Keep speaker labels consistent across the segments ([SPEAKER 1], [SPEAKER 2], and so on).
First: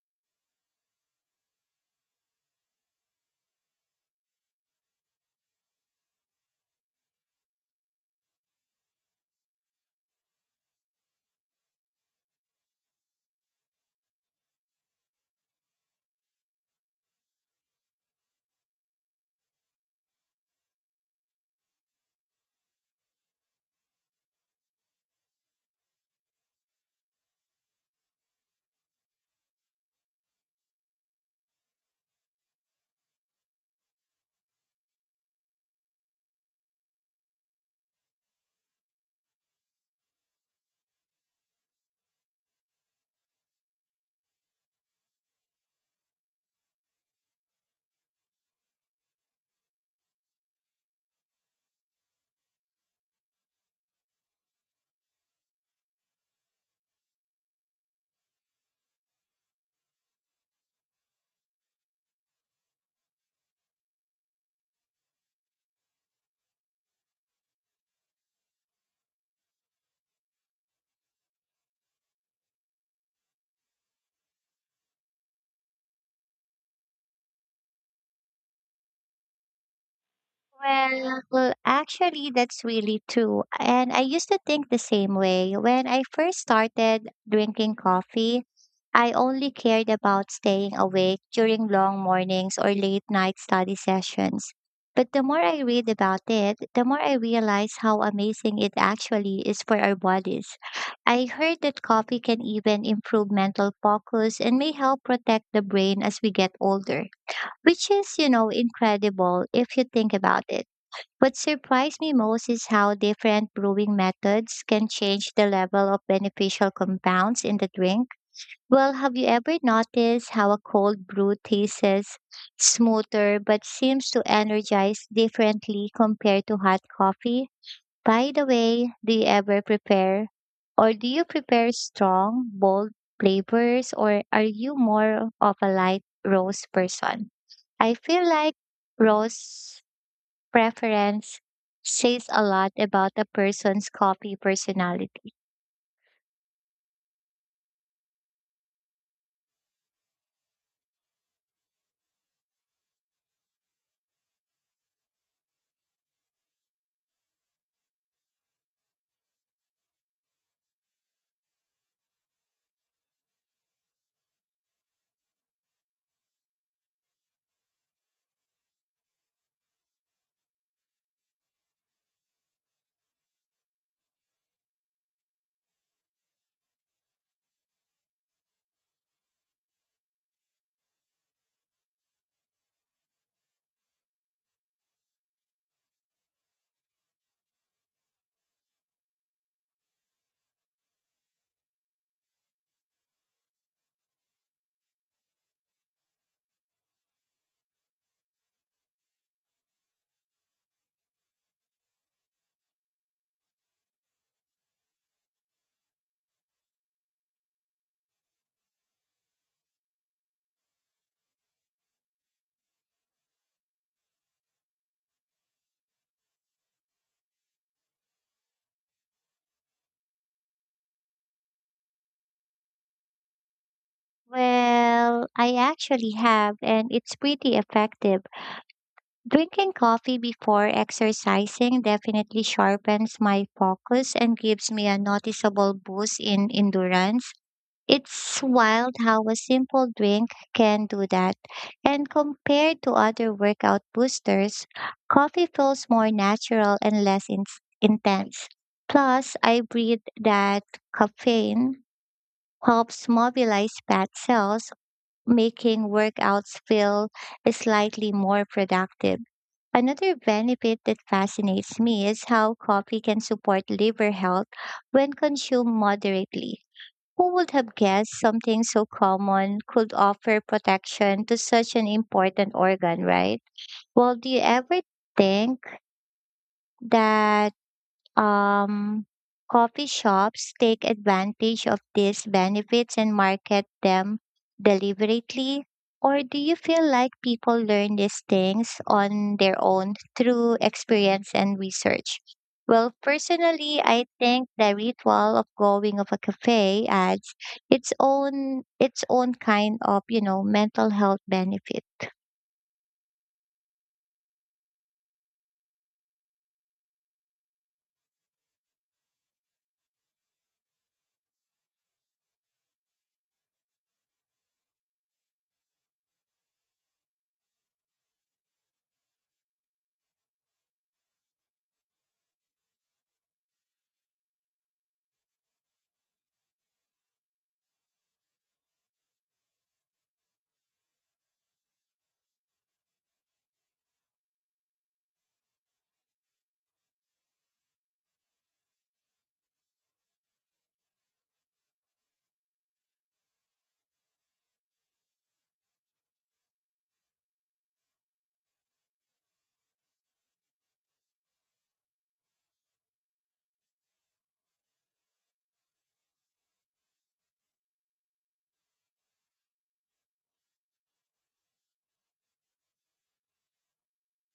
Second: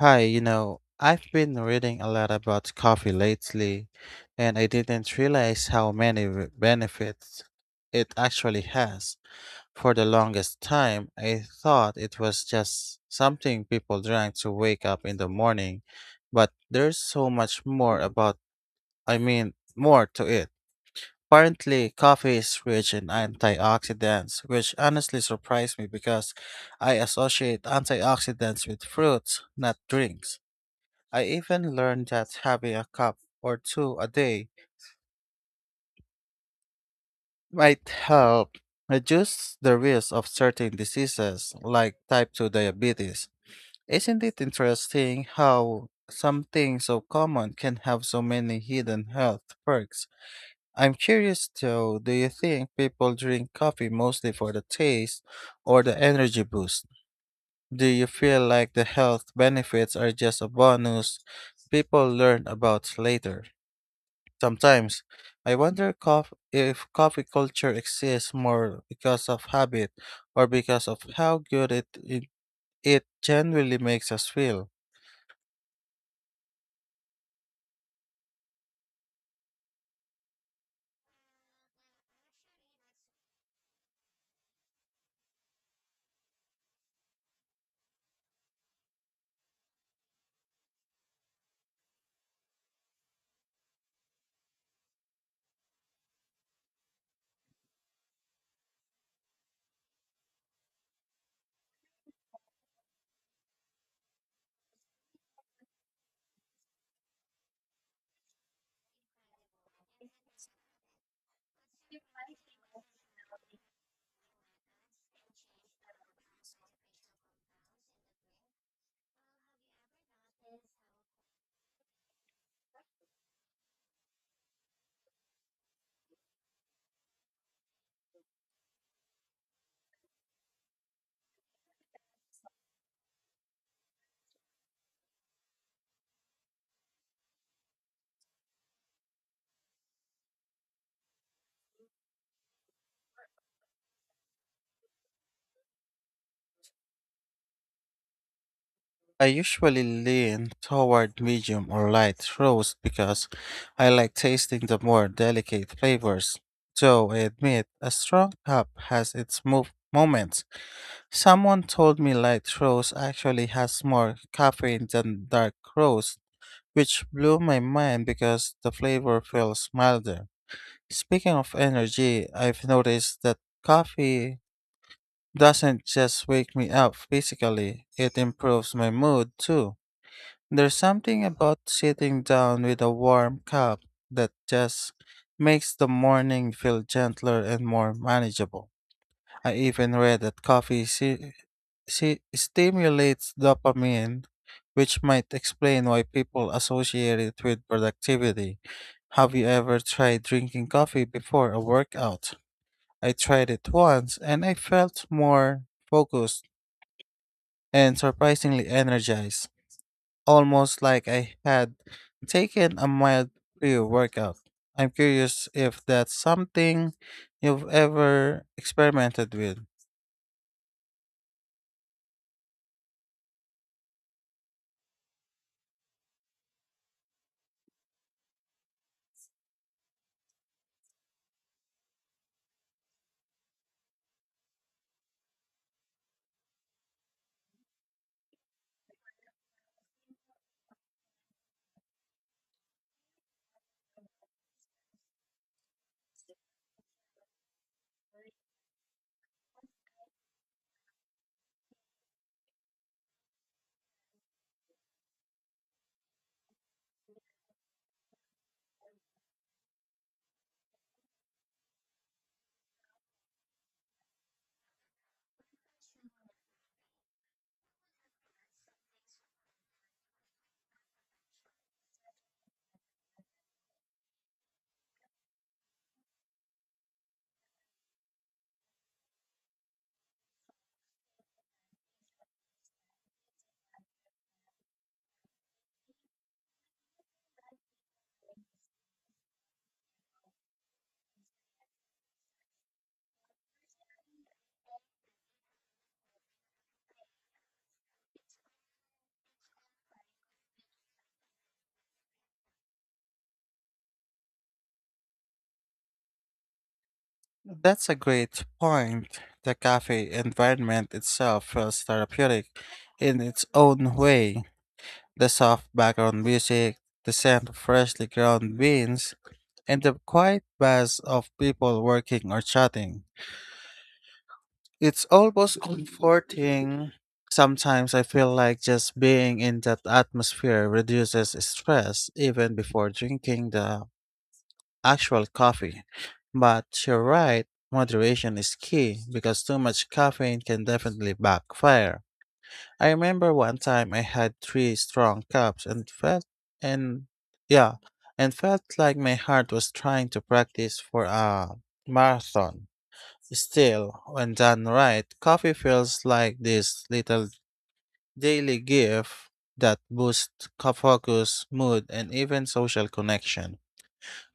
[SPEAKER 1] Hi, I've been reading a lot about coffee lately, and I didn't realize how many benefits it actually has. For the longest time, I thought it was just something people drank to wake up in the morning, but there's so much more more to it. Apparently, coffee is rich in antioxidants, which honestly surprised me because I associate antioxidants with fruits, not drinks. I even learned that having a cup or two a day might help reduce the risk of certain diseases like type 2 diabetes. Isn't it interesting how something so common can have so many hidden health perks? I'm curious though, do you think people drink coffee mostly for the taste or the energy boost? Do you feel like the health benefits are just a bonus people learn about later? Sometimes I wonder if coffee culture exists more because of habit or because of how good it generally makes us feel.
[SPEAKER 2] Actually, that's really true. And I used to think the same way. When I first started drinking coffee, I only cared about staying awake during long mornings or late night study sessions. But the more I read about it, the more I realize how amazing it actually is for our bodies. I heard that coffee can even improve mental focus and may help protect the brain as we get older, which is, you know, incredible if you think about it. What surprised me most is how different brewing methods can change the level of beneficial compounds in the drink. Have you ever noticed how a cold brew tastes smoother but seems to energize differently compared to hot coffee? By the way, do you prepare strong, bold flavors, or are you more of a light roast person? I feel like roast preference says a lot about a person's coffee personality.
[SPEAKER 1] I usually lean toward medium or light roast because I like tasting the more delicate flavors. Though I admit, a strong cup has its moments. Someone told me light roast actually has more caffeine than dark roast, which blew my mind because the flavor feels milder. Speaking of energy, I've noticed that coffee doesn't just wake me up physically, it improves my mood too. There's something about sitting down with a warm cup that just makes the morning feel gentler and more manageable. I even read that coffee stimulates dopamine, which might explain why people associate it with productivity. Have you ever tried drinking coffee before a workout? I tried it once and I felt more focused and surprisingly energized, almost like I had taken a mild pre workout. I'm curious if that's something you've ever experimented with.
[SPEAKER 2] I actually have, and it's pretty effective. Drinking coffee before exercising definitely sharpens my focus and gives me a noticeable boost in endurance. It's wild how a simple drink can do that. And compared to other workout boosters, coffee feels more natural and less intense. Plus, I read that caffeine helps mobilize fat cells, making workouts feel slightly more productive. Another benefit that fascinates me is how coffee can support liver health when consumed moderately. Who would have guessed something so common could offer protection to such an important organ, right? Well, do you ever think that? Um, Coffee shops take advantage of these benefits and market them deliberately? Or do you feel like people learn these things on their own through experience and research? Well, personally, I think the ritual of going of a cafe adds its own kind of, you know, mental health benefit.
[SPEAKER 1] That's a great point. The cafe environment itself feels therapeutic in its own way. The soft background music, the scent of freshly ground beans, and the quiet buzz of people working or chatting. It's almost comforting. Sometimes I feel like just being in that atmosphere reduces stress even before drinking the actual coffee. But you're right, moderation is key because too much caffeine can definitely backfire. I remember one time I had three strong cups and and yeah, felt like my heart was trying to practice for a marathon. Still, when done right, coffee feels like this little daily gift that boosts focus, mood, and even social connection.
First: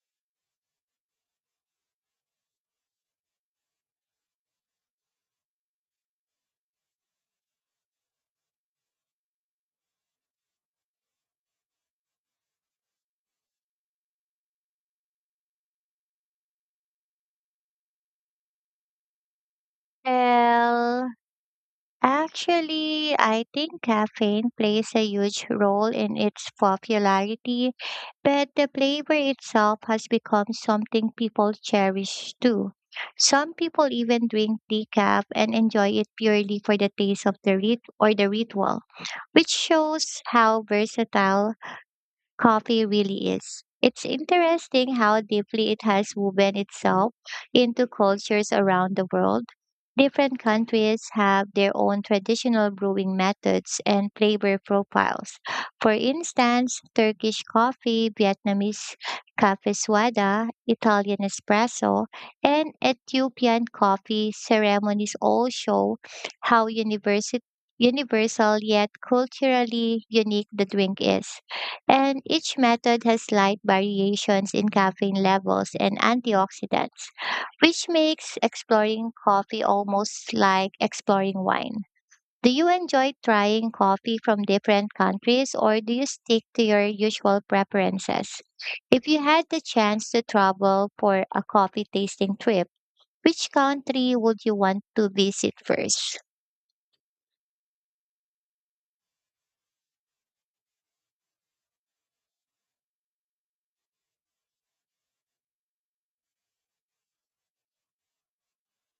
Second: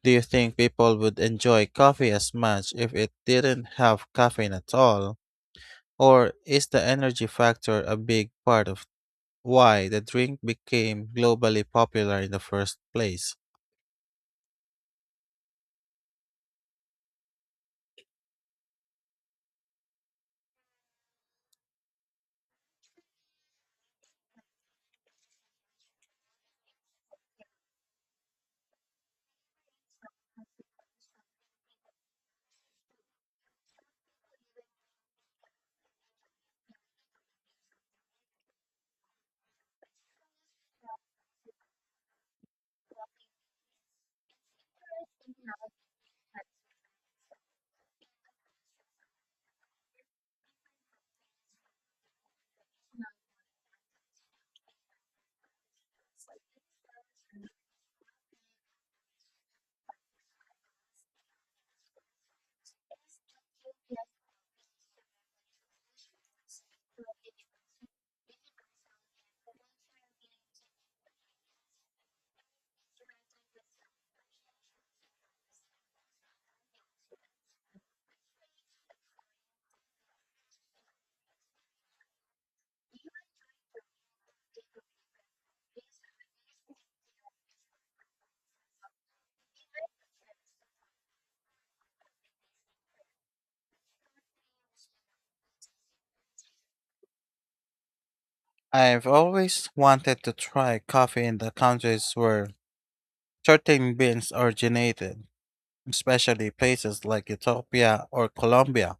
[SPEAKER 1] Do you think people would enjoy coffee as much if it didn't have caffeine at all? Or is the energy factor a big part of why the drink became globally popular in the first place?
[SPEAKER 2] Well, Actually, I think caffeine plays a huge role in its popularity, but the flavor itself has become something people cherish too. Some people even drink decaf and enjoy it purely for the taste of the ritual, which shows how versatile coffee really is. It's interesting how deeply it has woven itself into cultures around the world. Different countries have their own traditional brewing methods and flavor profiles. For instance, Turkish coffee, Vietnamese cafe suada, Italian espresso, and Ethiopian coffee ceremonies all show how university universal yet culturally unique the drink is. And each method has slight variations in caffeine levels and antioxidants, which makes exploring coffee almost like exploring wine. Do you enjoy trying coffee from different countries, or do you stick to your usual preferences? If you had the chance to travel for a coffee tasting trip, which country would you want to visit first?
[SPEAKER 1] I've always wanted to try coffee in the countries where certain beans originated, especially places like Ethiopia or Colombia.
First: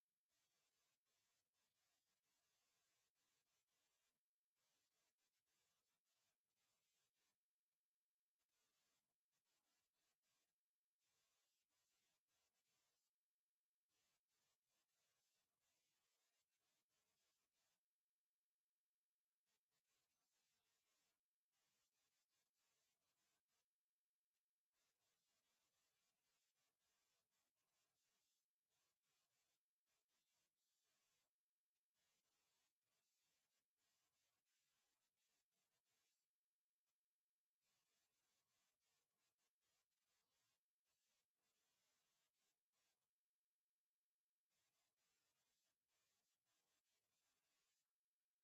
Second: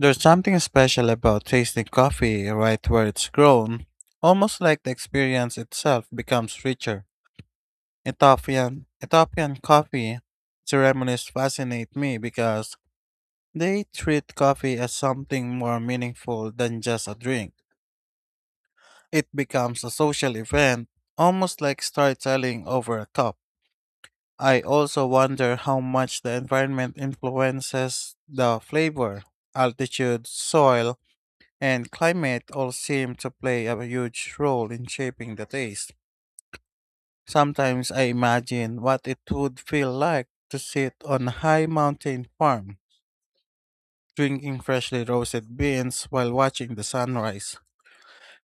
[SPEAKER 1] There's something special about tasting coffee right where it's grown, almost like the experience itself becomes richer. Ethiopian coffee ceremonies fascinate me because they treat coffee as something more meaningful than just a drink. It becomes a social event, almost like storytelling over a cup. I also wonder how much the environment influences the flavor. Altitude, soil, and climate all seem to play a huge role in shaping the taste. Sometimes I imagine what it would feel like to sit on a high mountain farm, drinking freshly roasted beans while watching the sunrise.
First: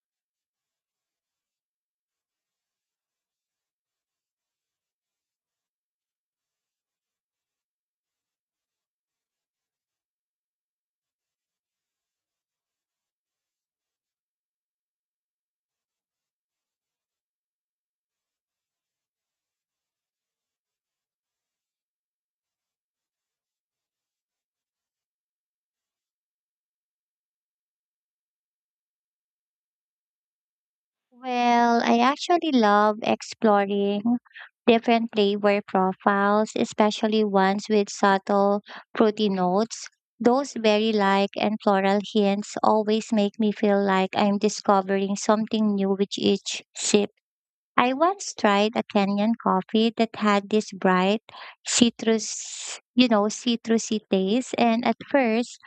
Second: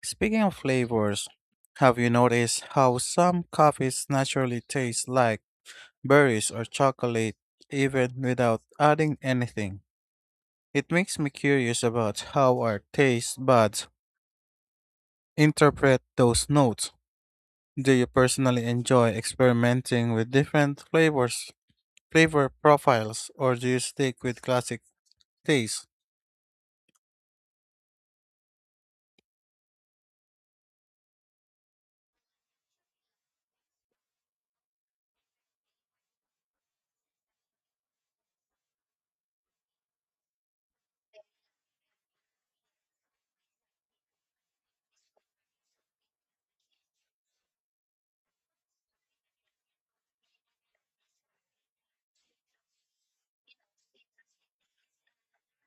[SPEAKER 1] Speaking of flavors, have you noticed how some coffees naturally taste like berries or chocolate even without adding anything? It makes me curious about how our taste buds interpret those notes. Do you personally enjoy experimenting with different flavor profiles, or do you stick with classic taste?
[SPEAKER 2] I actually love exploring different flavor profiles, especially ones with subtle fruity notes. Those berry like and floral hints always make me feel like I'm discovering something new with each sip. I once tried a Kenyan coffee that had this you know, citrusy taste, and at first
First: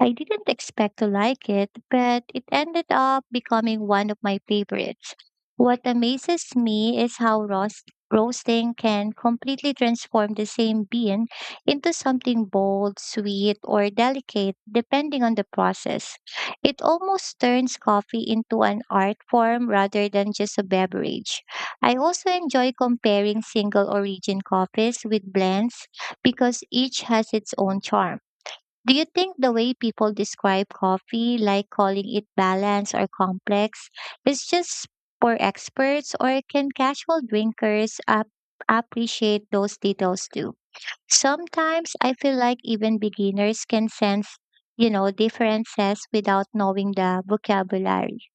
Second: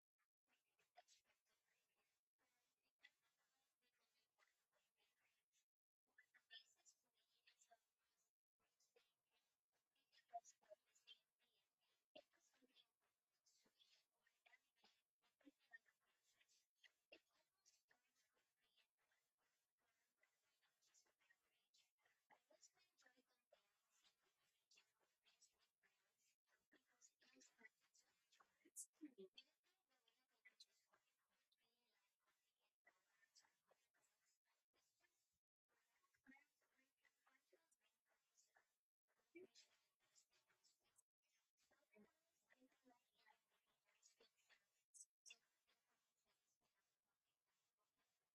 [SPEAKER 2] I didn't expect to like it, but it ended up becoming one of my favorites. What amazes me is how roasting can completely transform the same bean into something bold, sweet, or delicate, depending on the process. It almost turns coffee into an art form rather than just a beverage. I also enjoy comparing single origin coffees with blends because each has its own charm. Do you think the way people describe coffee, like calling it balanced or complex, is just for experts, or can casual drinkers appreciate those details too? Sometimes I feel like even beginners can sense, you know, differences without knowing the vocabulary.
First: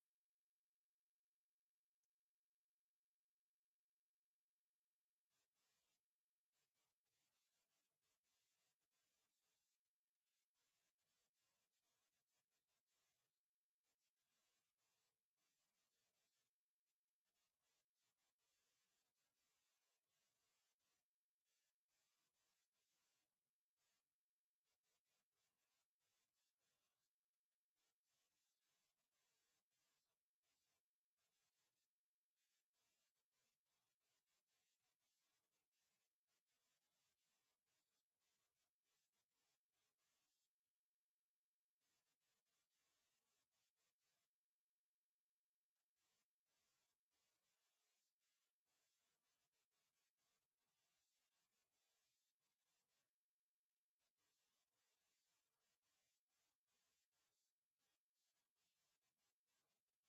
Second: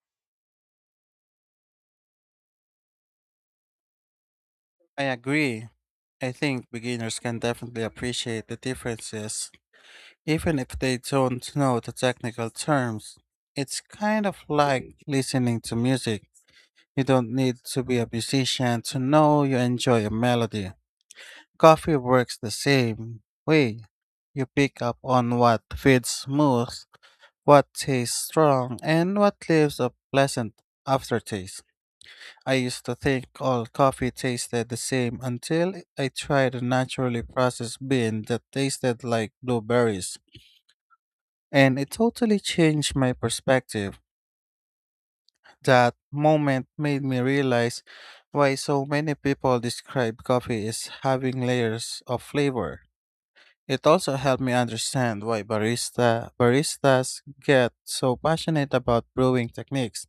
[SPEAKER 1] I agree. I think beginners can definitely appreciate the differences, even if they don't know the technical terms. It's kind of like listening to music. You don't need to be a musician to know you enjoy a melody. Coffee works the same way. You pick up on what feels smooth, what tastes strong, and what leaves a pleasant aftertaste. I used to think all coffee tasted the same until I tried a naturally processed bean that tasted like blueberries. And it totally changed my perspective. That moment made me realize why so many people describe coffee as having layers of flavor. It also helped me understand why baristas get so passionate about brewing techniques.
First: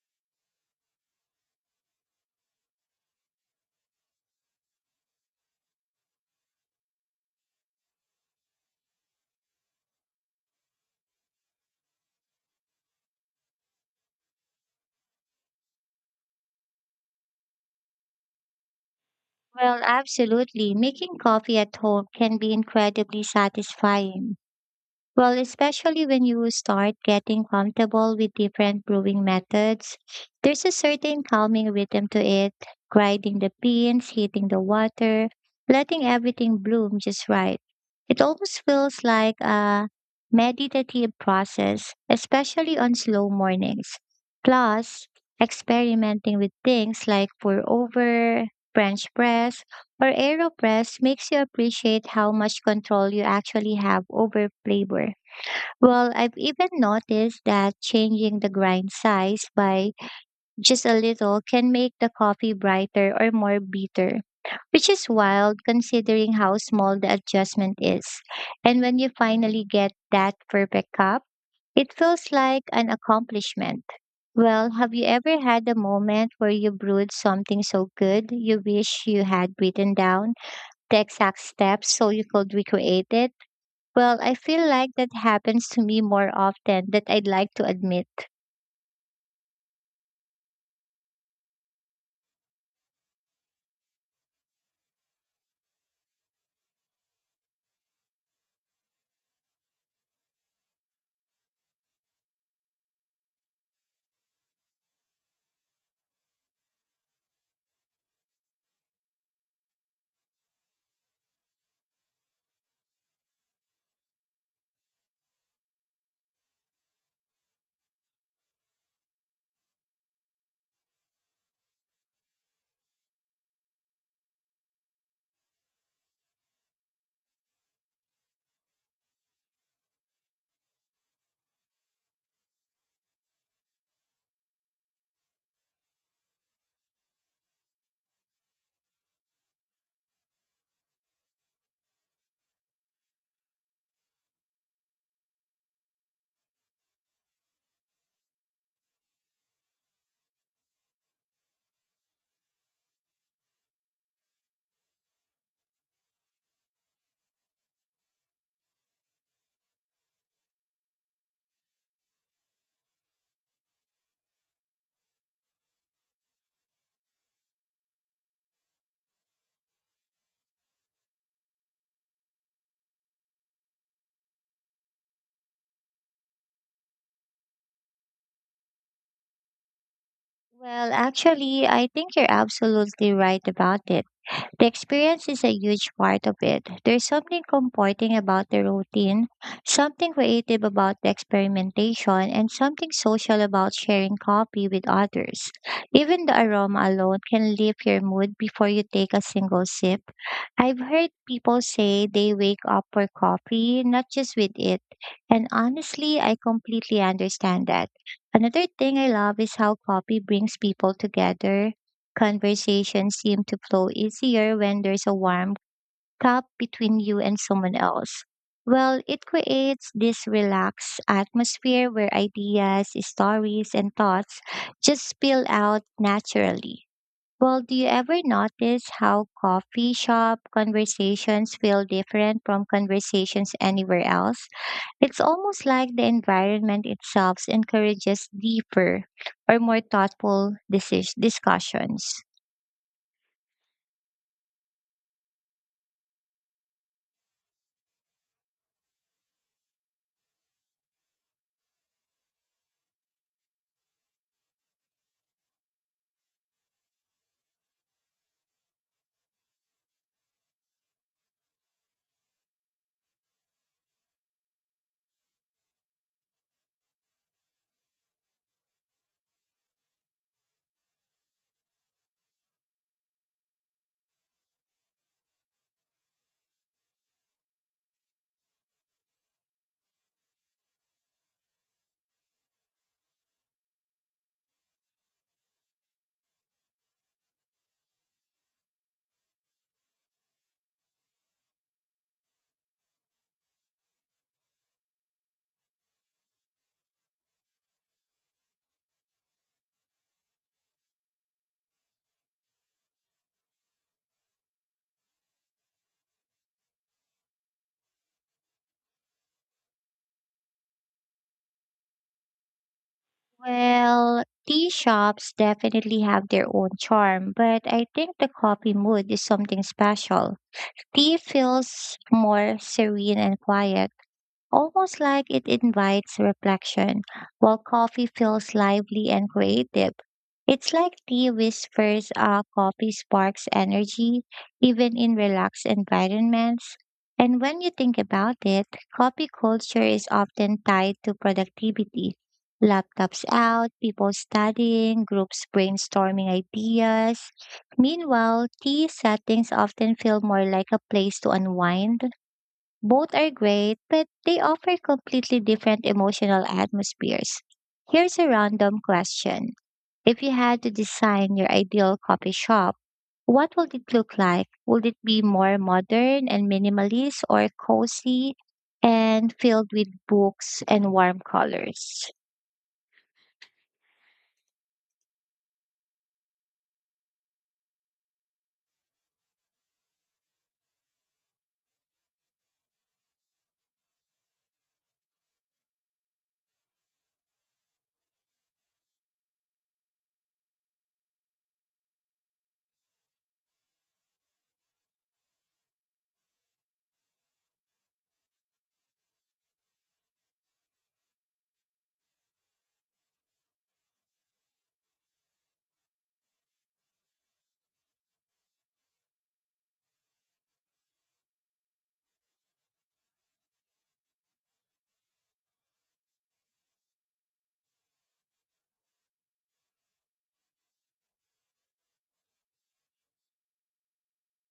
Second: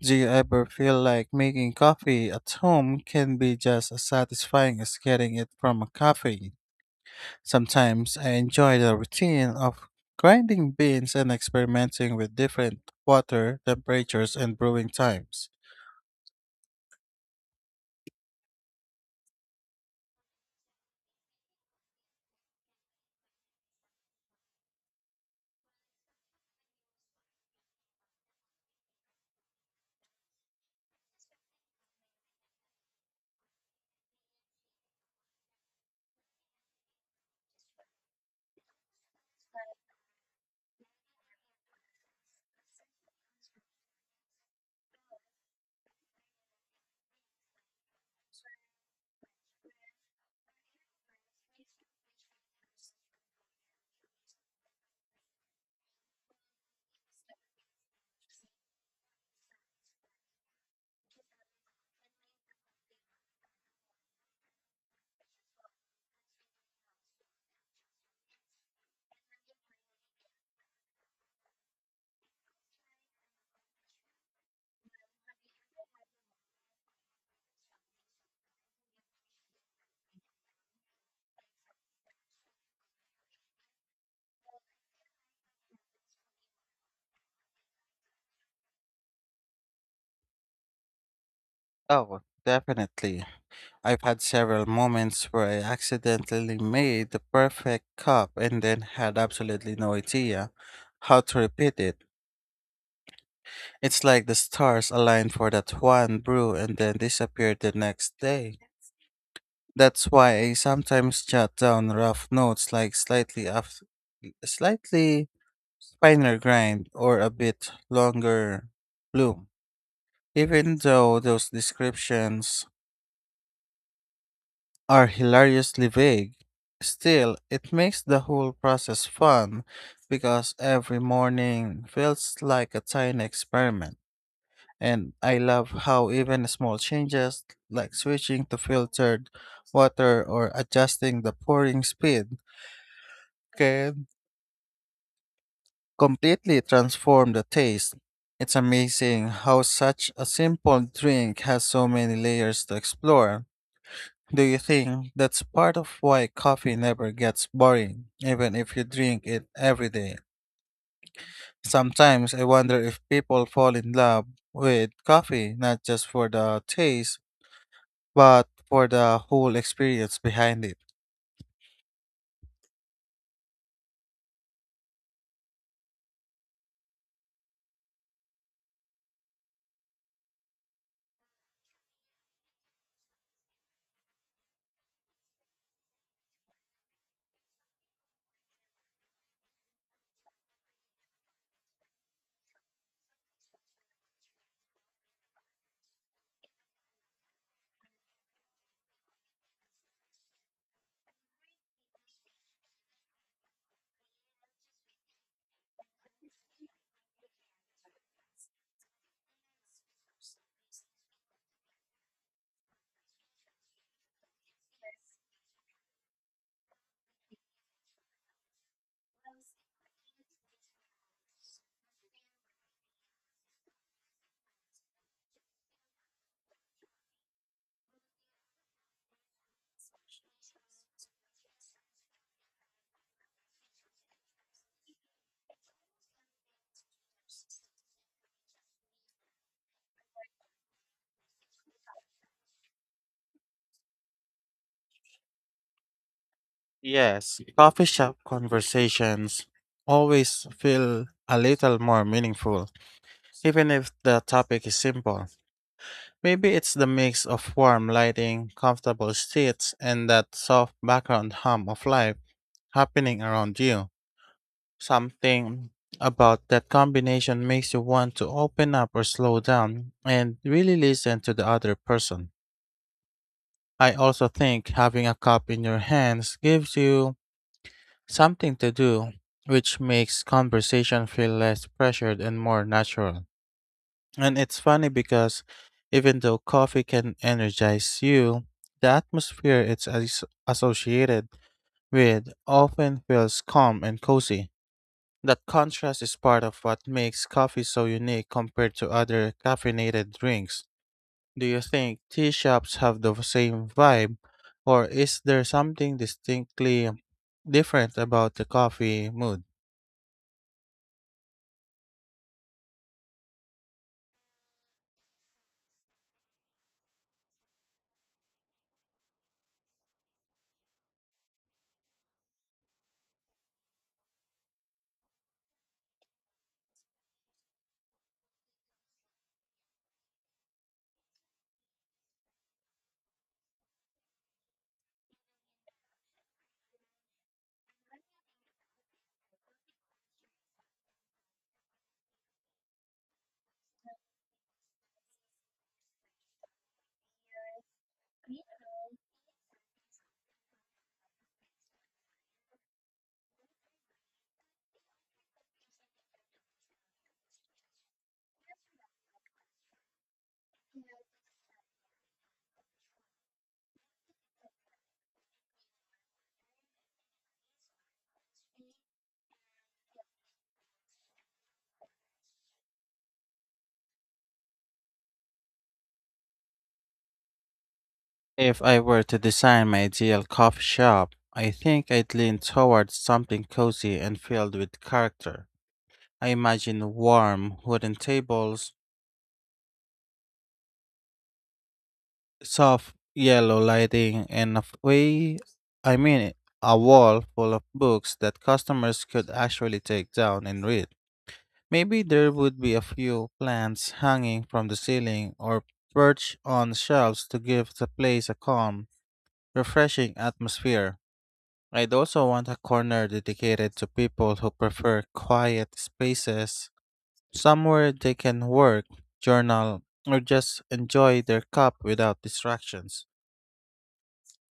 [SPEAKER 1] Do you ever feel like making coffee at home can be just as satisfying as getting it from a cafe? Sometimes I enjoy the routine of grinding beans and experimenting with different water temperatures and brewing times.
[SPEAKER 2] Well, absolutely. Making coffee at home can be incredibly satisfying. Well, especially when you start getting comfortable with different brewing methods, there's a certain calming rhythm to it: grinding the beans, heating the water, letting everything bloom just right. It almost feels like a meditative process, especially on slow mornings. Plus, experimenting with things like pour over, French press, or AeroPress makes you appreciate how much control you actually have over flavor. I've even noticed that changing the grind size by just a little can make the coffee brighter or more bitter, which is wild considering how small the adjustment is. And when you finally get that perfect cup, it feels like an accomplishment. Have you ever had a moment where you brewed something so good you wish you had written down the exact steps so you could recreate it? Well, I feel like that happens to me more often than I'd like to admit.
[SPEAKER 1] Oh, definitely. I've had several moments where I accidentally made the perfect cup and then had absolutely no idea how to repeat it. It's like the stars aligned for that one brew and then disappeared the next day. That's why I sometimes jot down rough notes like slightly finer grind or a bit longer bloom. Even though those descriptions are hilariously vague. Still, it makes the whole process fun because every morning feels like a tiny experiment. And I love how even small changes, like switching to filtered water or adjusting the pouring speed, can completely transform the taste. It's amazing how such a simple drink has so many layers to explore. Do you think that's part of why coffee never gets boring, even if you drink it every day? Sometimes I wonder if people fall in love with coffee not just for the taste, but for the whole experience behind it.
[SPEAKER 2] Actually, I think you're absolutely right about it. The experience is a huge part of it. There's something comforting about the routine, something creative about the experimentation, and something social about sharing coffee with others. Even the aroma alone can lift your mood before you take a single sip. I've heard people say they wake up for coffee, not just with it. And honestly, I completely understand that. Another thing I love is how coffee brings people together. Conversations seem to flow easier when there's a warm cup between you and someone else. It creates this relaxed atmosphere where ideas, stories, and thoughts just spill out naturally. Do you ever notice how coffee shop conversations feel different from conversations anywhere else? It's almost like the environment itself encourages deeper or more thoughtful discussions.
[SPEAKER 1] Yes, coffee shop conversations always feel a little more meaningful, even if the topic is simple. Maybe it's the mix of warm lighting, comfortable seats, and that soft background hum of life happening around you. Something about that combination makes you want to open up or slow down and really listen to the other person. I also think having a cup in your hands gives you something to do, which makes conversation feel less pressured and more natural. And it's funny because even though coffee can energize you, the atmosphere it's associated with often feels calm and cozy. That contrast is part of what makes coffee so unique compared to other caffeinated drinks. Do you think tea shops have the same vibe, or is there something distinctly different about the coffee mood?
[SPEAKER 2] Well, tea shops definitely have their own charm, but I think the coffee mood is something special. Tea feels more serene and quiet, almost like it invites reflection, while coffee feels lively and creative. It's like tea whispers, coffee sparks energy, even in relaxed environments. And when you think about it, coffee culture is often tied to productivity. Laptops out, people studying, groups brainstorming ideas. Meanwhile, tea settings often feel more like a place to unwind. Both are great, but they offer completely different emotional atmospheres. Here's a random question. If you had to design your ideal coffee shop, what would it look like? Would it be more modern and minimalist, or cozy and filled with books and warm colors?
[SPEAKER 1] If I were to design my ideal coffee shop, I think I'd lean towards something cozy and filled with character. I imagine warm wooden tables, soft yellow lighting, and a way, I mean, a wall full of books that customers could actually take down and read. Maybe there would be a few plants hanging from the ceiling or perched on shelves to give the place a calm, refreshing atmosphere. I'd also want a corner dedicated to people who prefer quiet spaces, somewhere they can work, journal, or just enjoy their cup without distractions.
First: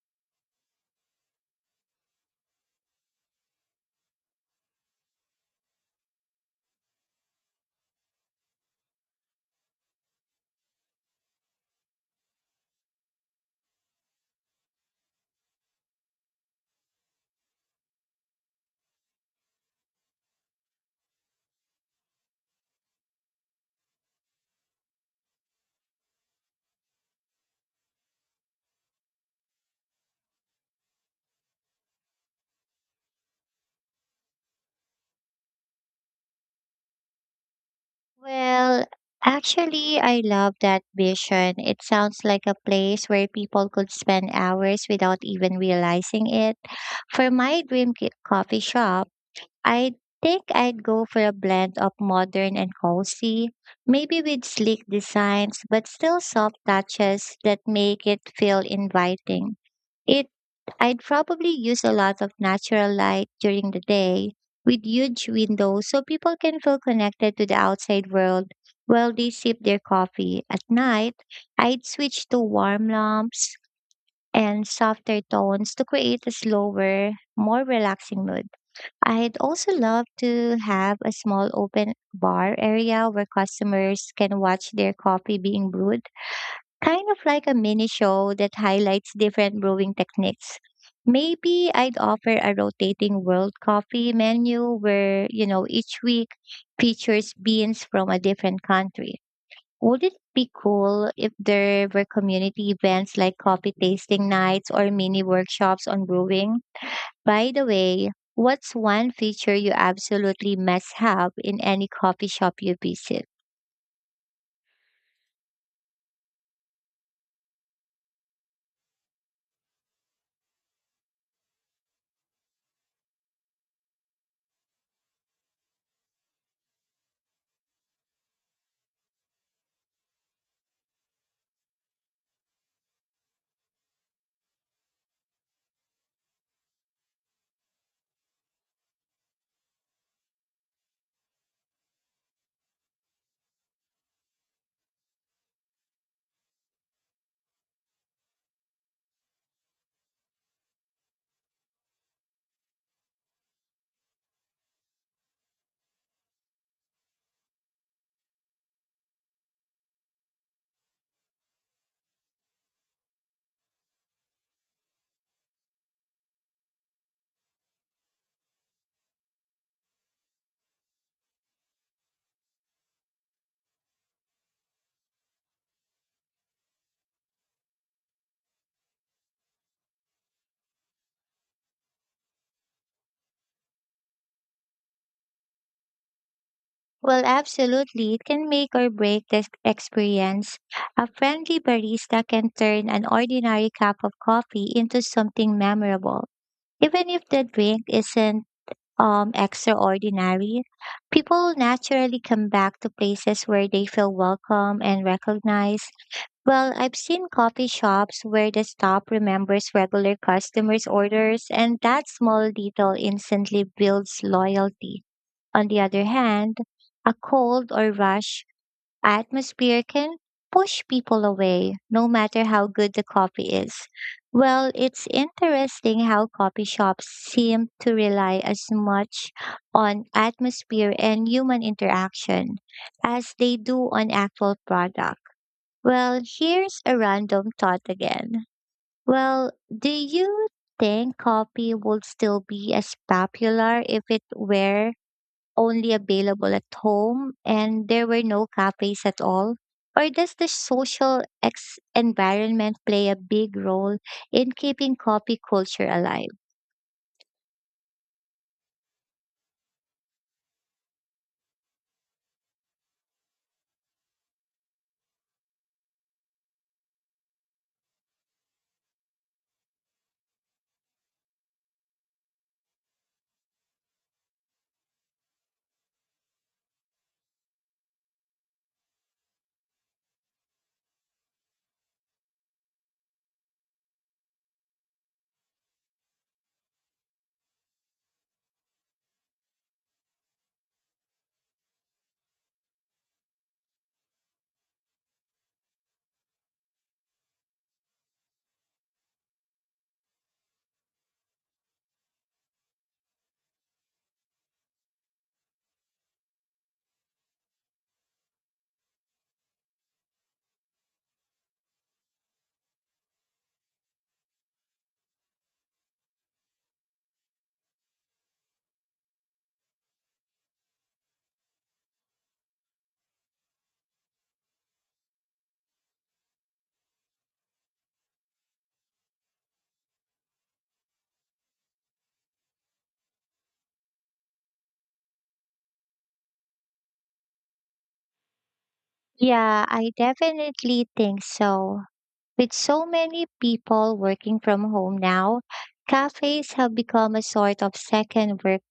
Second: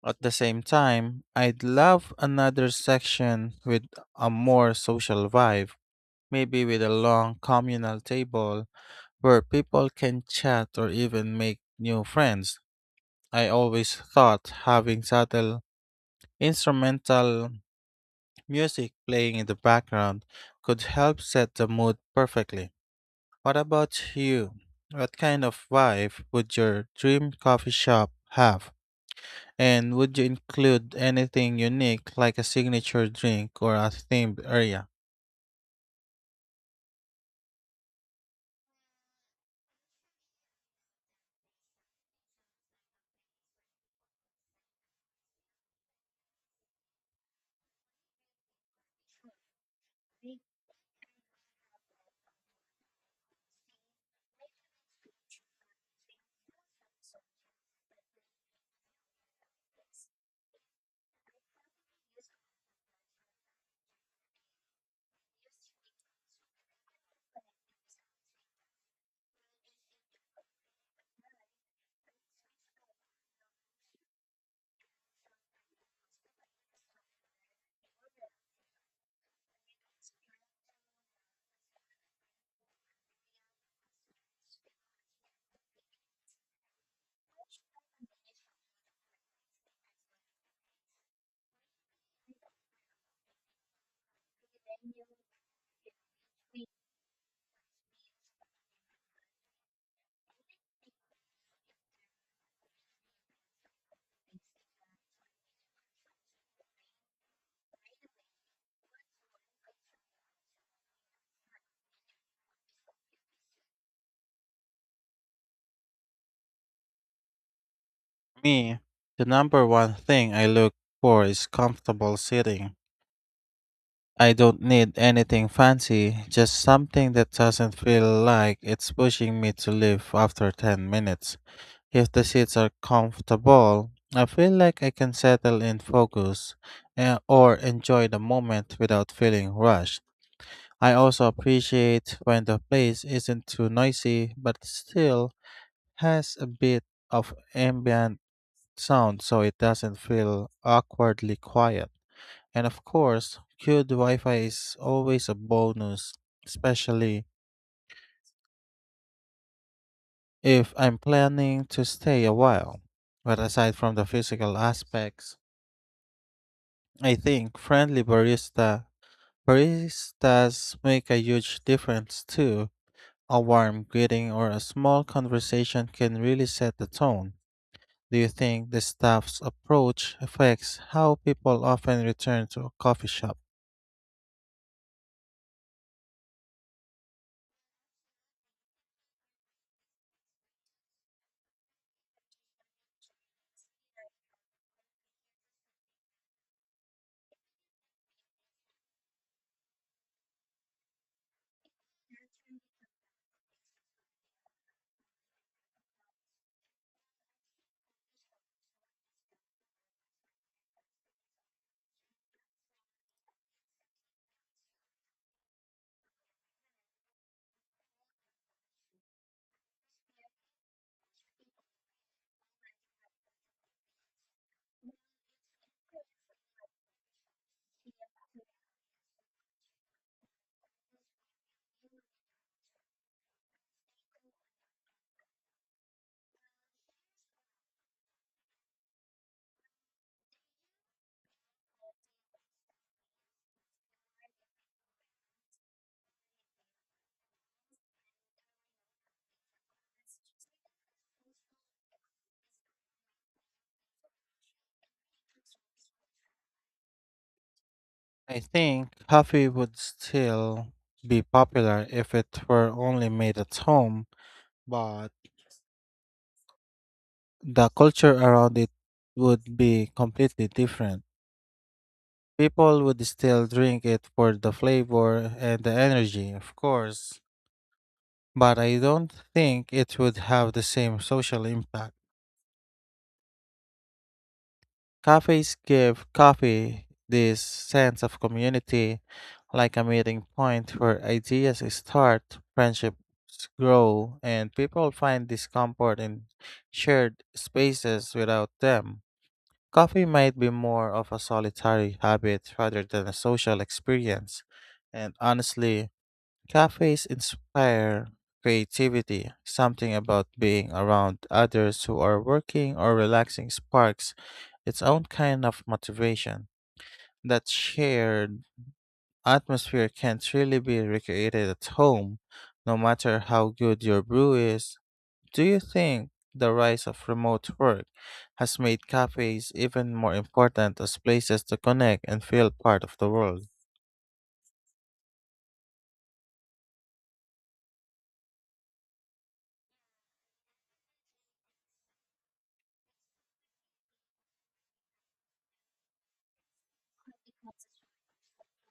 [SPEAKER 1] At the same time, I'd love another section with a more social vibe, maybe with a long communal table where people can chat or even make new friends. I always thought having subtle instrumental music playing in the background could help set the mood perfectly. What about you? What kind of vibe would your dream coffee shop have? And would you include anything unique like a signature drink or a themed area?
[SPEAKER 2] Well, Actually, I love that vision. It sounds like a place where people could spend hours without even realizing it. For my dream coffee shop, I think I'd go for a blend of modern and cozy, maybe with sleek designs, but still soft touches that make it feel inviting. It I'd probably use a lot of natural light during the day with huge windows so people can feel connected to the outside world while they sip their coffee. At night, I'd switch to warm lamps and softer tones to create a slower, more relaxing mood. I'd also love to have a small open bar area where customers can watch their coffee being brewed, kind of like a mini show that highlights different brewing techniques. Maybe I'd offer a rotating world coffee menu where, you know, each week features beans from a different country. Would it be cool if there were community events like coffee tasting nights or mini workshops on brewing? By the way, what's one feature you absolutely must have in any coffee shop you visit?
[SPEAKER 1] Me, the number one thing I look for is comfortable sitting. I don't need anything fancy, just something that doesn't feel like it's pushing me to leave after 10 minutes. If the seats are comfortable, I feel like I can settle in focus, or enjoy the moment without feeling rushed. I also appreciate when the place isn't too noisy but still has a bit of ambient sound so it doesn't feel awkwardly quiet. And of course, good Wi Fi is always a bonus, especially if I'm planning to stay a while. But aside from the physical aspects, I think friendly baristas make a huge difference too. A warm greeting or a small conversation can really set the tone. Do you think the staff's approach affects how people often return to a coffee shop?
[SPEAKER 2] Well, absolutely. It can make or break the experience. A friendly barista can turn an ordinary cup of coffee into something memorable. Even if the drink isn't, extraordinary, people will naturally come back to places where they feel welcome and recognized. I've seen coffee shops where the staff remembers regular customers' orders, and that small detail instantly builds loyalty. On the other hand, a cold or rush atmosphere can push people away, no matter how good the coffee is. It's interesting how coffee shops seem to rely as much on atmosphere and human interaction as they do on actual product. Here's a random thought again. Do you think coffee would still be as popular if it were only available at home and there were no cafes at all? Or does the social environment play a big role in keeping coffee culture alive?
[SPEAKER 1] I think coffee would still be popular if it were only made at home, but the culture around it would be completely different. People would still drink it for the flavor and the energy, of course, but I don't think it would have the same social impact. Cafes give coffee this sense of community, like a meeting point where ideas start, friendships grow, and people find discomfort in shared spaces without them. Coffee might be more of a solitary habit rather than a social experience. And honestly, cafes inspire creativity, something about being around others who are working or relaxing sparks its own kind of motivation. That shared atmosphere can't really be recreated at home, no matter how good your brew is. Do you think the rise of remote work has made cafes even more important as places to connect and feel part of the world?
[SPEAKER 2] Yeah, I definitely think so. With so many people working from home now, cafes have become a sort of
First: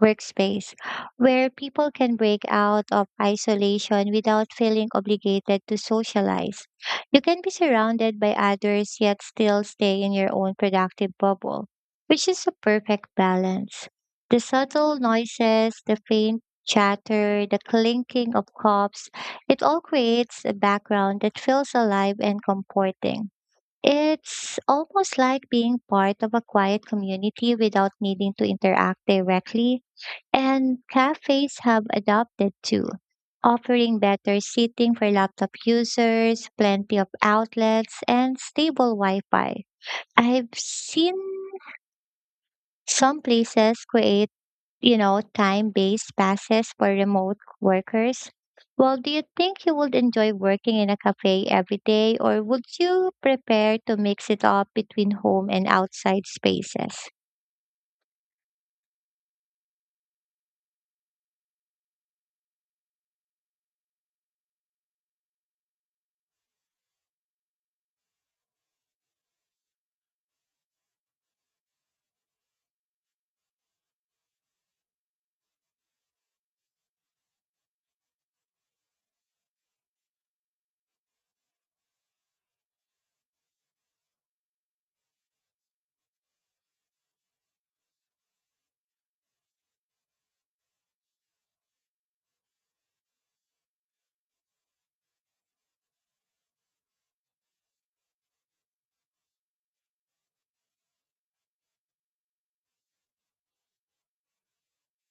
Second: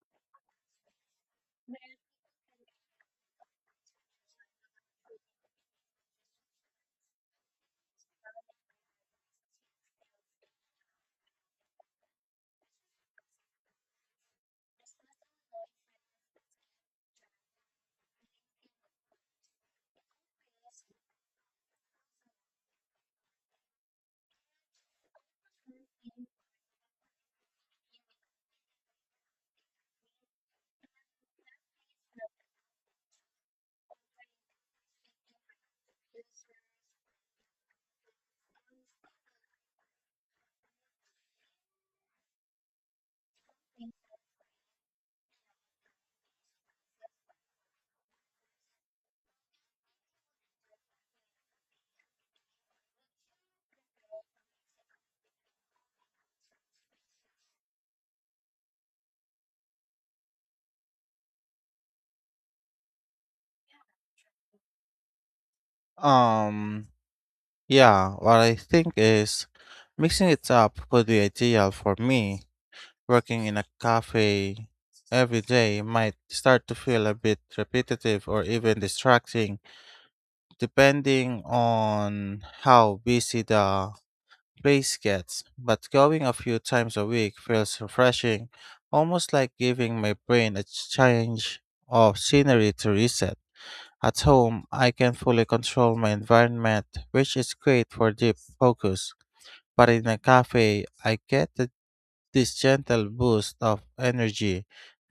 [SPEAKER 2] workspace where people can break out of isolation without feeling obligated to socialize. You can be surrounded by others yet still stay in your own productive bubble, which is a perfect balance. The subtle noises, the faint chatter, the clinking of cups, it all creates a background that feels alive and comforting. It's almost like being part of a quiet community without needing to interact directly, and cafes have adopted too, offering better seating for laptop users, plenty of outlets, and stable Wi Fi. I've seen some places create, you know, time-based passes for remote workers. Do you think you would enjoy working in a cafe every day, or would you prepare to mix it up between home and outside spaces?
[SPEAKER 1] Um, Yeah, what I think is mixing it up would be ideal for me. Working in a cafe every day might start to feel a bit repetitive or even distracting, depending on how busy the place gets. But going a few times a week feels refreshing, almost like giving my brain a change of scenery to reset. At home, I can fully control my environment, which is great for deep focus. But in a cafe, I get this gentle boost of energy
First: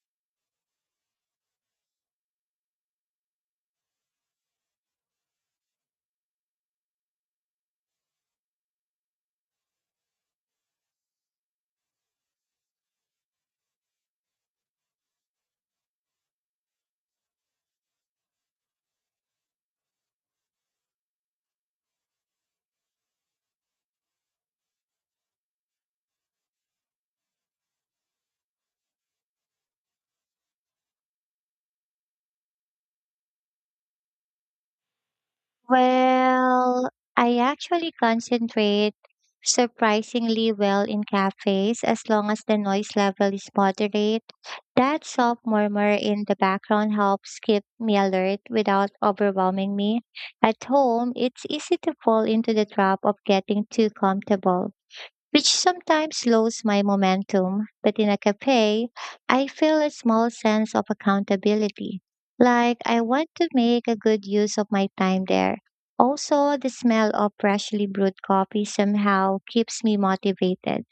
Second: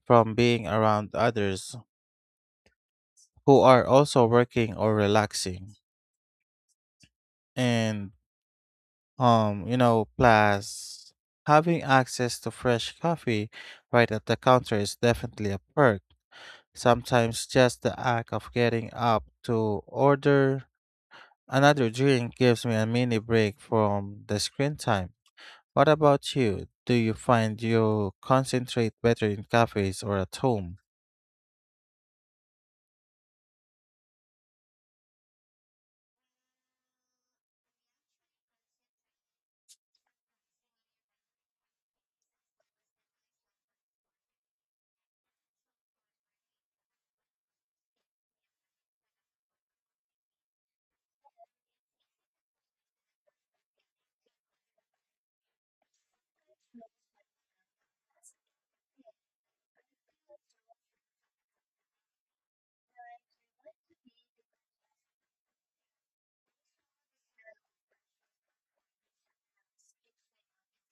[SPEAKER 1] from being around others who are also working or relaxing. And plus having access to fresh coffee right at the counter is definitely a perk. Sometimes just the act of getting up to order another drink gives me a mini break from the screen time. What about you? Do you find you concentrate better in cafes or at home?
[SPEAKER 2] Well, I actually concentrate surprisingly well in cafes as long as the noise level is moderate. That soft murmur in the background helps keep me alert without overwhelming me. At home, it's easy to fall into the trap of getting too comfortable, which sometimes slows my momentum. But in a cafe, I feel a small sense of accountability, like I want to make a good use of my time there. Also, the smell of freshly brewed coffee somehow keeps me motivated.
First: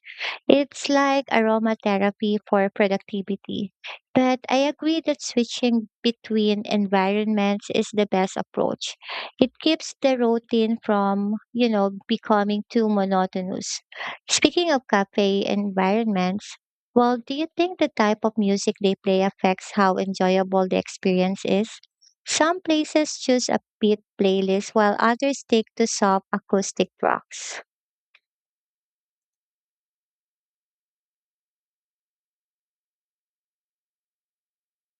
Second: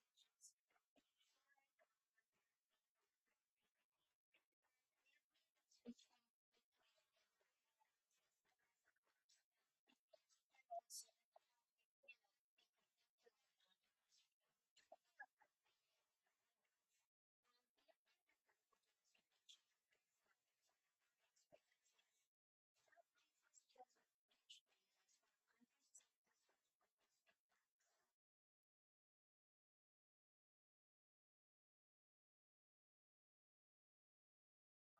[SPEAKER 2] It's like aromatherapy for productivity. But I agree that switching between environments is the best approach. It keeps the routine from, you know, becoming too monotonous. Speaking of cafe environments, do you think the type of music they play affects how enjoyable the experience is? Some places choose a beat playlist while others stick to soft acoustic tracks.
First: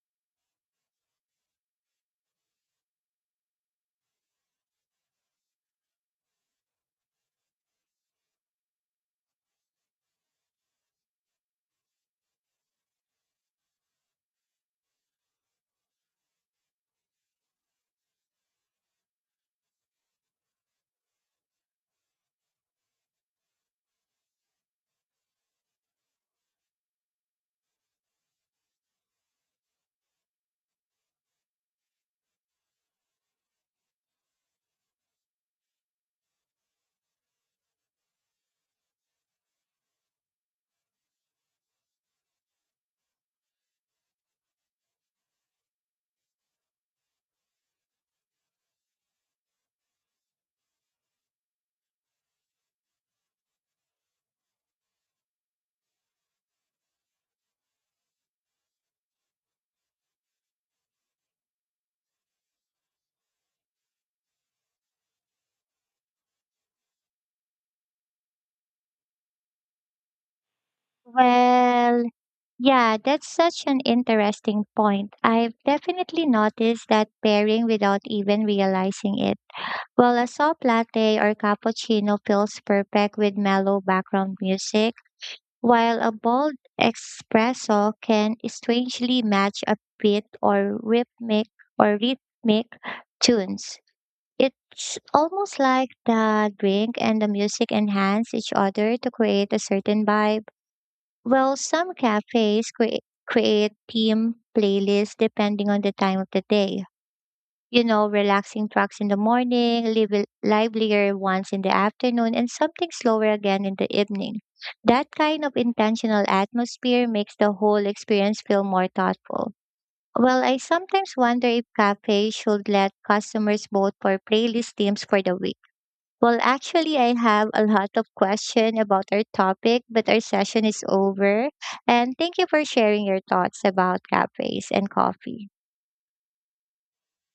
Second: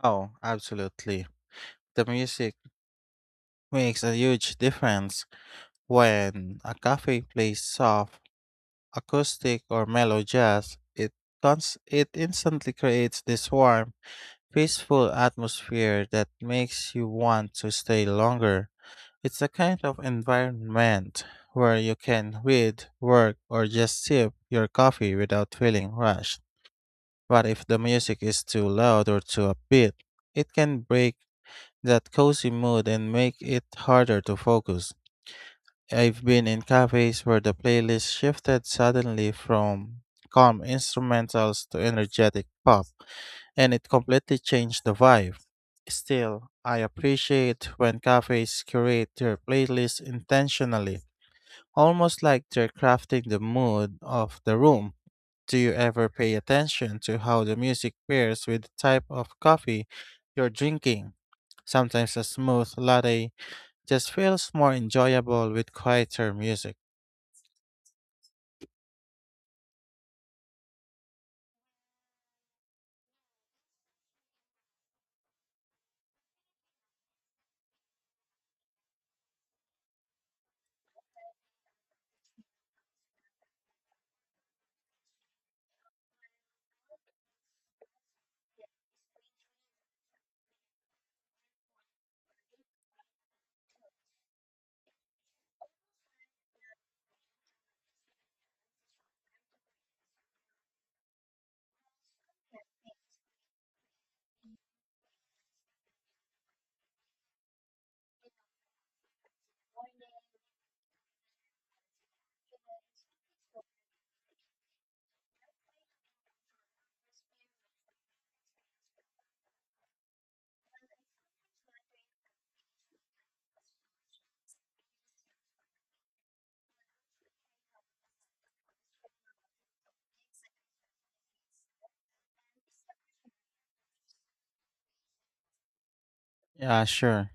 [SPEAKER 1] Oh, absolutely. The music makes a huge difference. When a cafe plays soft, acoustic, or mellow jazz, it instantly creates this warm, peaceful atmosphere that makes you want to stay longer. It's a kind of environment where you can read, work, or just sip your coffee without feeling rushed. But if the music is too loud or too upbeat, it can break that cozy mood and make it harder to focus. I've been in cafes where the playlist shifted suddenly from calm instrumentals to energetic pop, and it completely changed the vibe. Still, I appreciate when cafes curate their playlists intentionally, almost like they're crafting the mood of the room. Do you ever pay attention to how the music pairs with the type of coffee you're drinking? Sometimes a smooth latte just feels more enjoyable with quieter music.
[SPEAKER 2] Well, Yeah, that's such an interesting point. I've definitely noticed that pairing without even realizing it. While a soft latte or cappuccino feels perfect with mellow background music, while a bold espresso can strangely match a beat or rhythmic tunes. It's almost like the drink and the music enhance each other to create a certain vibe. Well, some cafes create theme playlists depending on the time of the day. You know, relaxing tracks in the morning, livelier ones in the afternoon, and something slower again in the evening. That kind of intentional atmosphere makes the whole experience feel more thoughtful. Well, I sometimes wonder if cafes should let customers vote for playlist themes for the week. Actually, I have a lot of questions about our topic, but our session is over. And thank you for sharing your thoughts about cafes and coffee.
[SPEAKER 1] Yeah, sure.